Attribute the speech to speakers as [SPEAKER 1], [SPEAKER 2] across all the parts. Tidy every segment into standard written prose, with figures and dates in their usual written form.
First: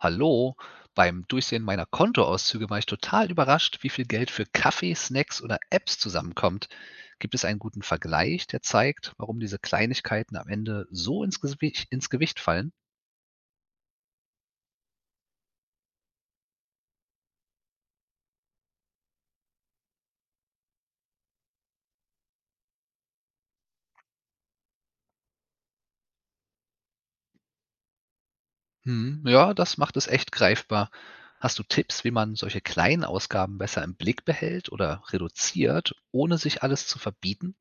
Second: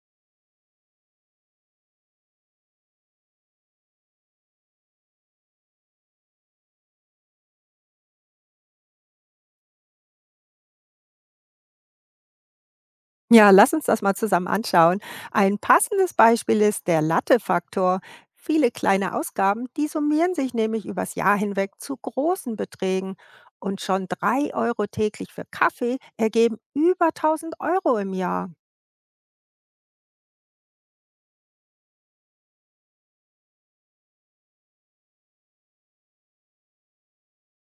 [SPEAKER 1] Hallo, beim Durchsehen meiner Kontoauszüge war ich total überrascht, wie viel Geld für Kaffee, Snacks oder Apps zusammenkommt. Gibt es einen guten Vergleich, der zeigt, warum diese Kleinigkeiten am Ende so ins Gewicht fallen?
[SPEAKER 2] Ja, lass uns das mal zusammen anschauen. Ein passendes Beispiel ist der Latte-Faktor. Viele kleine Ausgaben, die summieren sich nämlich übers Jahr hinweg zu großen Beträgen. Und schon 3 Euro täglich für Kaffee ergeben über 1000 Euro im Jahr.
[SPEAKER 1] Hm, ja, das macht es echt greifbar. Hast du Tipps, wie man solche kleinen Ausgaben besser im Blick behält oder reduziert, ohne sich alles zu verbieten?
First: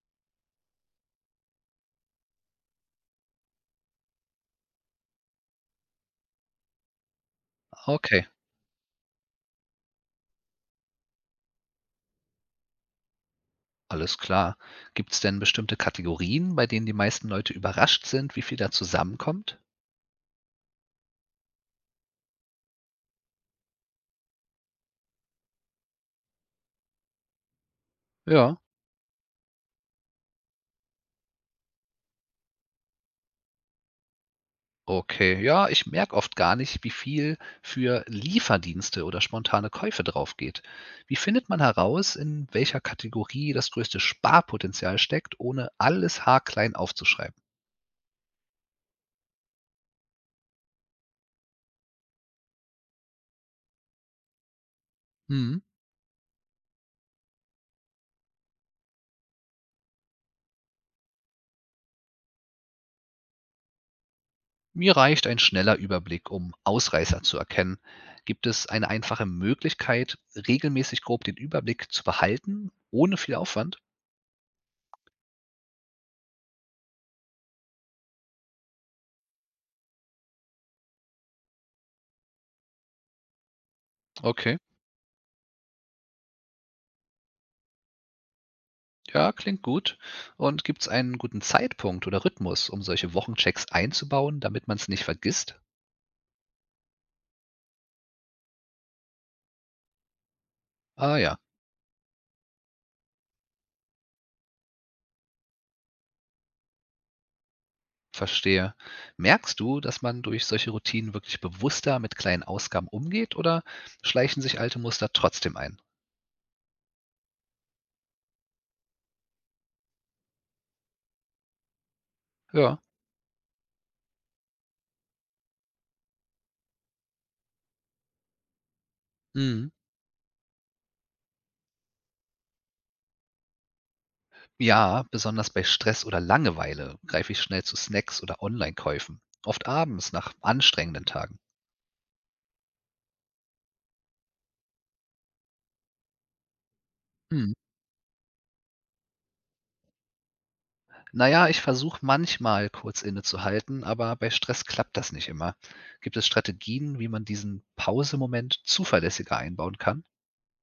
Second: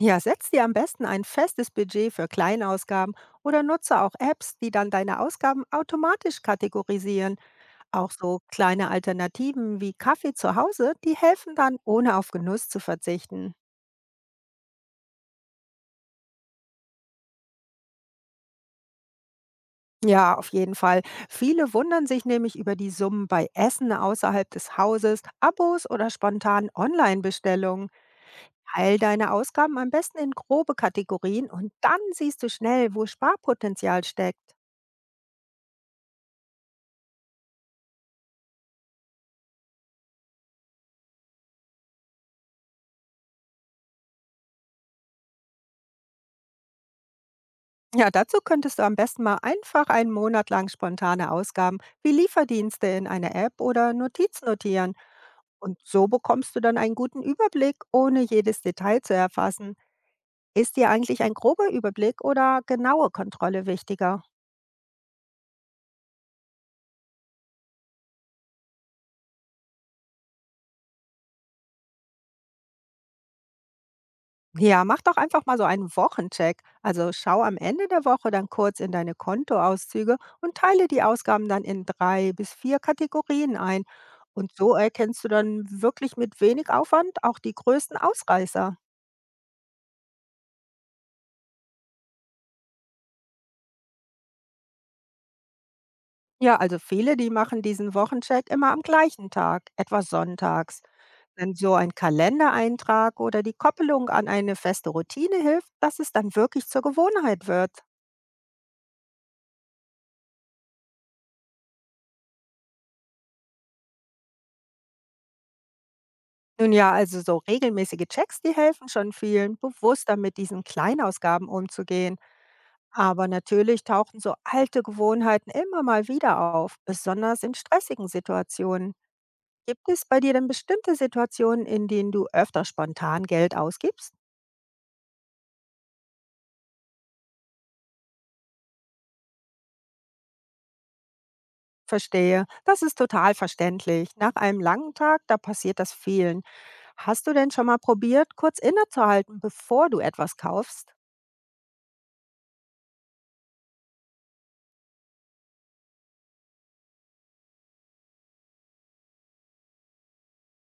[SPEAKER 2] Ja, setz dir am besten ein festes Budget für Kleinausgaben oder nutze auch Apps, die dann deine Ausgaben automatisch kategorisieren. Auch
[SPEAKER 1] Okay,
[SPEAKER 2] so kleine Alternativen wie Kaffee zu Hause, die helfen dann, ohne auf Genuss zu verzichten.
[SPEAKER 1] alles klar. Gibt es denn bestimmte Kategorien, bei denen die meisten Leute überrascht sind, wie viel da zusammenkommt?
[SPEAKER 2] Ja, auf jeden Fall. Viele wundern sich nämlich über die Summen bei Essen außerhalb des Hauses, Abos oder spontanen Online-Bestellungen.
[SPEAKER 1] Ja.
[SPEAKER 2] Teil deine Ausgaben am besten in grobe Kategorien und dann siehst du schnell, wo Sparpotenzial steckt.
[SPEAKER 1] Okay, ja, ich merke oft gar nicht, wie viel für Lieferdienste oder spontane Käufe draufgeht. Wie findet man heraus, in welcher Kategorie das größte Sparpotenzial steckt, ohne alles haarklein aufzuschreiben?
[SPEAKER 2] Ja, dazu könntest du am besten mal einfach einen Monat lang spontane Ausgaben wie Lieferdienste in einer App oder Notiz notieren.
[SPEAKER 1] Hm,
[SPEAKER 2] Und so bekommst du dann einen guten Überblick, ohne jedes Detail zu erfassen. Ist dir eigentlich ein grober Überblick oder genaue Kontrolle wichtiger?
[SPEAKER 1] mir reicht ein schneller Überblick, um Ausreißer zu erkennen. Gibt es eine einfache Möglichkeit, regelmäßig grob den Überblick zu behalten, ohne viel Aufwand?
[SPEAKER 2] Ja, mach doch einfach mal so einen Wochencheck. Also schau am Ende der Woche dann kurz in deine Kontoauszüge und teile die Ausgaben dann in 3 bis 4 Kategorien ein. Und
[SPEAKER 1] Okay,
[SPEAKER 2] so erkennst du dann wirklich mit wenig Aufwand auch die größten Ausreißer.
[SPEAKER 1] ja, klingt gut. Und gibt es einen guten Zeitpunkt oder Rhythmus, um solche Wochenchecks einzubauen, damit man es nicht vergisst?
[SPEAKER 2] Ja, also viele, die machen diesen Wochencheck immer am gleichen Tag, etwa sonntags.
[SPEAKER 1] Ah ja,
[SPEAKER 2] Denn so ein Kalendereintrag oder die Koppelung an eine feste Routine hilft, dass es dann wirklich zur Gewohnheit wird.
[SPEAKER 1] verstehe. Merkst du, dass man durch solche Routinen wirklich bewusster mit kleinen Ausgaben umgeht oder schleichen sich alte Muster trotzdem ein?
[SPEAKER 2] Nun ja, also so regelmäßige Checks, die helfen schon vielen, bewusster mit diesen Kleinausgaben umzugehen.
[SPEAKER 1] Ja.
[SPEAKER 2] Aber natürlich tauchen so alte Gewohnheiten immer mal wieder auf, besonders in stressigen Situationen.
[SPEAKER 1] Mhm.
[SPEAKER 2] Gibt es bei dir denn bestimmte Situationen, in denen du öfter spontan Geld ausgibst?
[SPEAKER 1] Ja, besonders bei Stress oder Langeweile greife ich schnell zu Snacks oder Online-Käufen. Oft abends nach anstrengenden Tagen.
[SPEAKER 2] Verstehe, das ist total verständlich. Nach einem langen Tag, da passiert das vielen. Hast du denn
[SPEAKER 1] Hm.
[SPEAKER 2] schon mal probiert, kurz innezuhalten, bevor du etwas kaufst?
[SPEAKER 1] Naja, ich versuche manchmal kurz innezuhalten, aber bei Stress klappt das nicht immer. Gibt es Strategien, wie man diesen Pausemoment zuverlässiger einbauen kann?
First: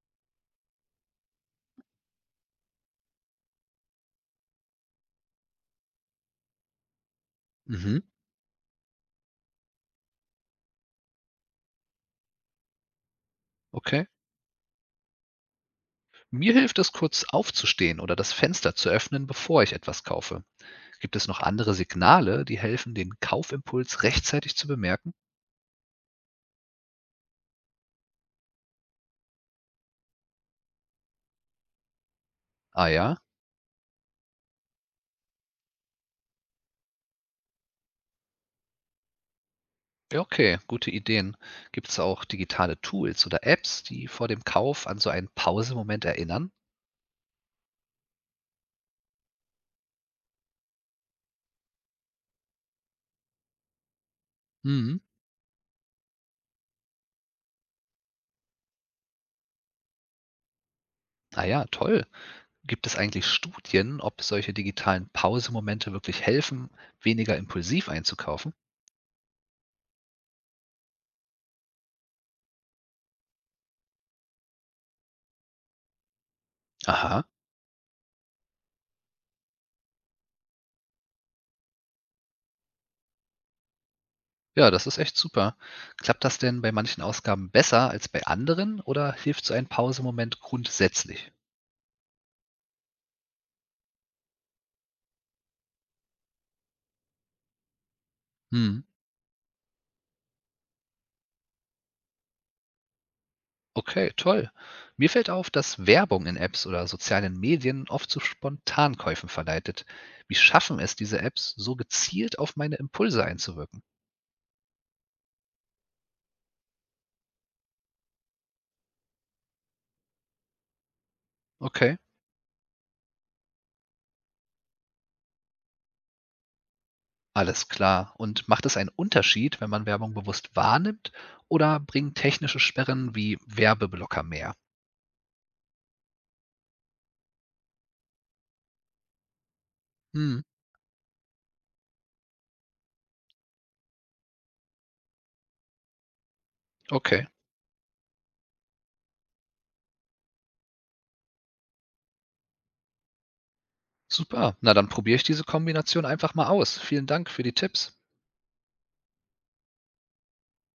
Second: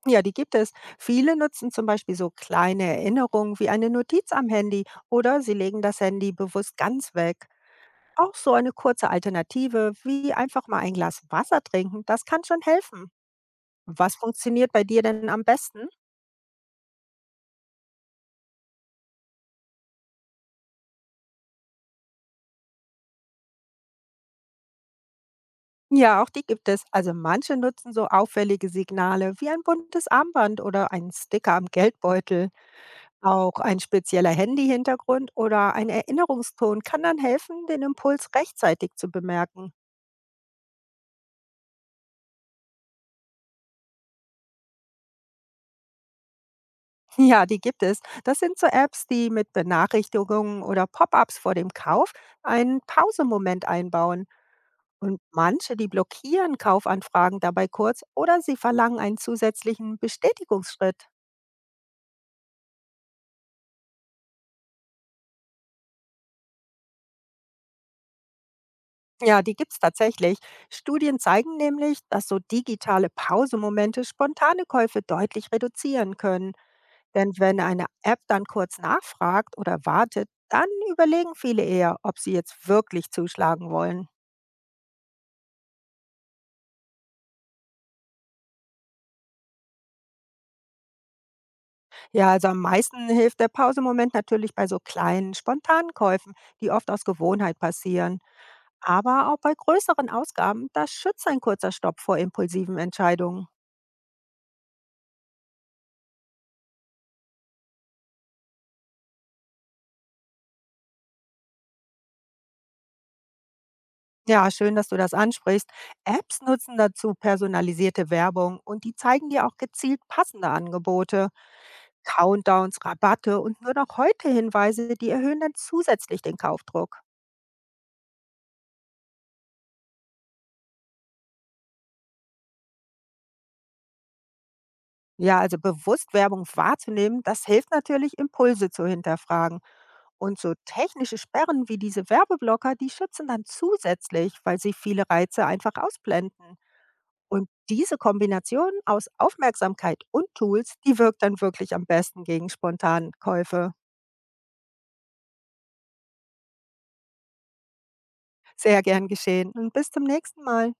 [SPEAKER 2] Ja, die gibt es. Viele nutzen zum Beispiel so kleine Erinnerungen wie eine Notiz am Handy oder sie legen das Handy bewusst ganz weg.
[SPEAKER 1] Mhm,
[SPEAKER 2] Auch so eine kurze Alternative wie einfach mal ein Glas Wasser trinken, das kann schon helfen.
[SPEAKER 1] okay.
[SPEAKER 2] Was funktioniert bei dir denn am besten?
[SPEAKER 1] Mir hilft es, kurz aufzustehen oder das Fenster zu öffnen, bevor ich etwas kaufe. Gibt es noch andere Signale, die helfen, den Kaufimpuls rechtzeitig zu bemerken?
[SPEAKER 2] Ja, auch die gibt es. Also manche nutzen so auffällige Signale wie ein buntes Armband oder einen Sticker am Geldbeutel.
[SPEAKER 1] Ah ja?
[SPEAKER 2] Auch ein spezieller Handy-Hintergrund oder ein Erinnerungston kann dann helfen, den Impuls rechtzeitig zu bemerken.
[SPEAKER 1] Ja, okay, gute Ideen. Gibt es auch digitale Tools oder Apps, die vor dem Kauf an so einen Pausemoment erinnern?
[SPEAKER 2] Ja, die gibt es. Das sind so Apps, die mit Benachrichtigungen oder Pop-ups vor dem Kauf einen Pausemoment einbauen.
[SPEAKER 1] Mhm.
[SPEAKER 2] Und manche, die blockieren Kaufanfragen dabei kurz oder sie verlangen einen zusätzlichen Bestätigungsschritt.
[SPEAKER 1] Ah ja, toll. Gibt es eigentlich Studien, ob solche digitalen Pausemomente wirklich helfen, weniger impulsiv einzukaufen?
[SPEAKER 2] Ja, die gibt es tatsächlich. Studien zeigen nämlich, dass so digitale Pausemomente spontane Käufe deutlich reduzieren können.
[SPEAKER 1] Aha.
[SPEAKER 2] Denn wenn eine App dann kurz nachfragt oder wartet, dann überlegen viele eher, ob sie jetzt wirklich zuschlagen wollen.
[SPEAKER 1] Ja, das ist echt super. Klappt das denn bei manchen Ausgaben besser als bei anderen oder hilft so ein Pausemoment grundsätzlich?
[SPEAKER 2] Ja, also am meisten hilft der Pausemoment natürlich bei so kleinen, spontanen Käufen, die oft aus Gewohnheit passieren.
[SPEAKER 1] Hm,
[SPEAKER 2] Aber auch bei größeren Ausgaben, da schützt ein kurzer Stopp vor impulsiven Entscheidungen.
[SPEAKER 1] okay, toll. Mir fällt auf, dass Werbung in Apps oder sozialen Medien oft zu Spontankäufen verleitet. Wie schaffen es diese Apps, so gezielt auf meine Impulse einzuwirken?
[SPEAKER 2] Ja, schön, dass du das ansprichst. Apps nutzen dazu personalisierte Werbung und die zeigen dir auch gezielt passende Angebote.
[SPEAKER 1] Okay,
[SPEAKER 2] Countdowns, Rabatte und nur noch heute Hinweise, die erhöhen dann zusätzlich den Kaufdruck.
[SPEAKER 1] alles klar. Und macht es einen Unterschied, wenn man Werbung bewusst wahrnimmt oder bringen technische Sperren wie Werbeblocker mehr?
[SPEAKER 2] Ja, also bewusst Werbung wahrzunehmen, das hilft natürlich, Impulse zu hinterfragen. Und
[SPEAKER 1] Hm,
[SPEAKER 2] so technische Sperren wie diese Werbeblocker, die schützen dann zusätzlich, weil sie viele Reize einfach ausblenden.
[SPEAKER 1] okay.
[SPEAKER 2] Und diese Kombination aus Aufmerksamkeit und Tools, die wirkt dann wirklich am besten gegen spontanen Käufe.
[SPEAKER 1] Super. Na, dann probiere ich diese Kombination einfach mal aus. Vielen Dank für die Tipps.
[SPEAKER 2] Sehr gern geschehen und bis zum nächsten Mal.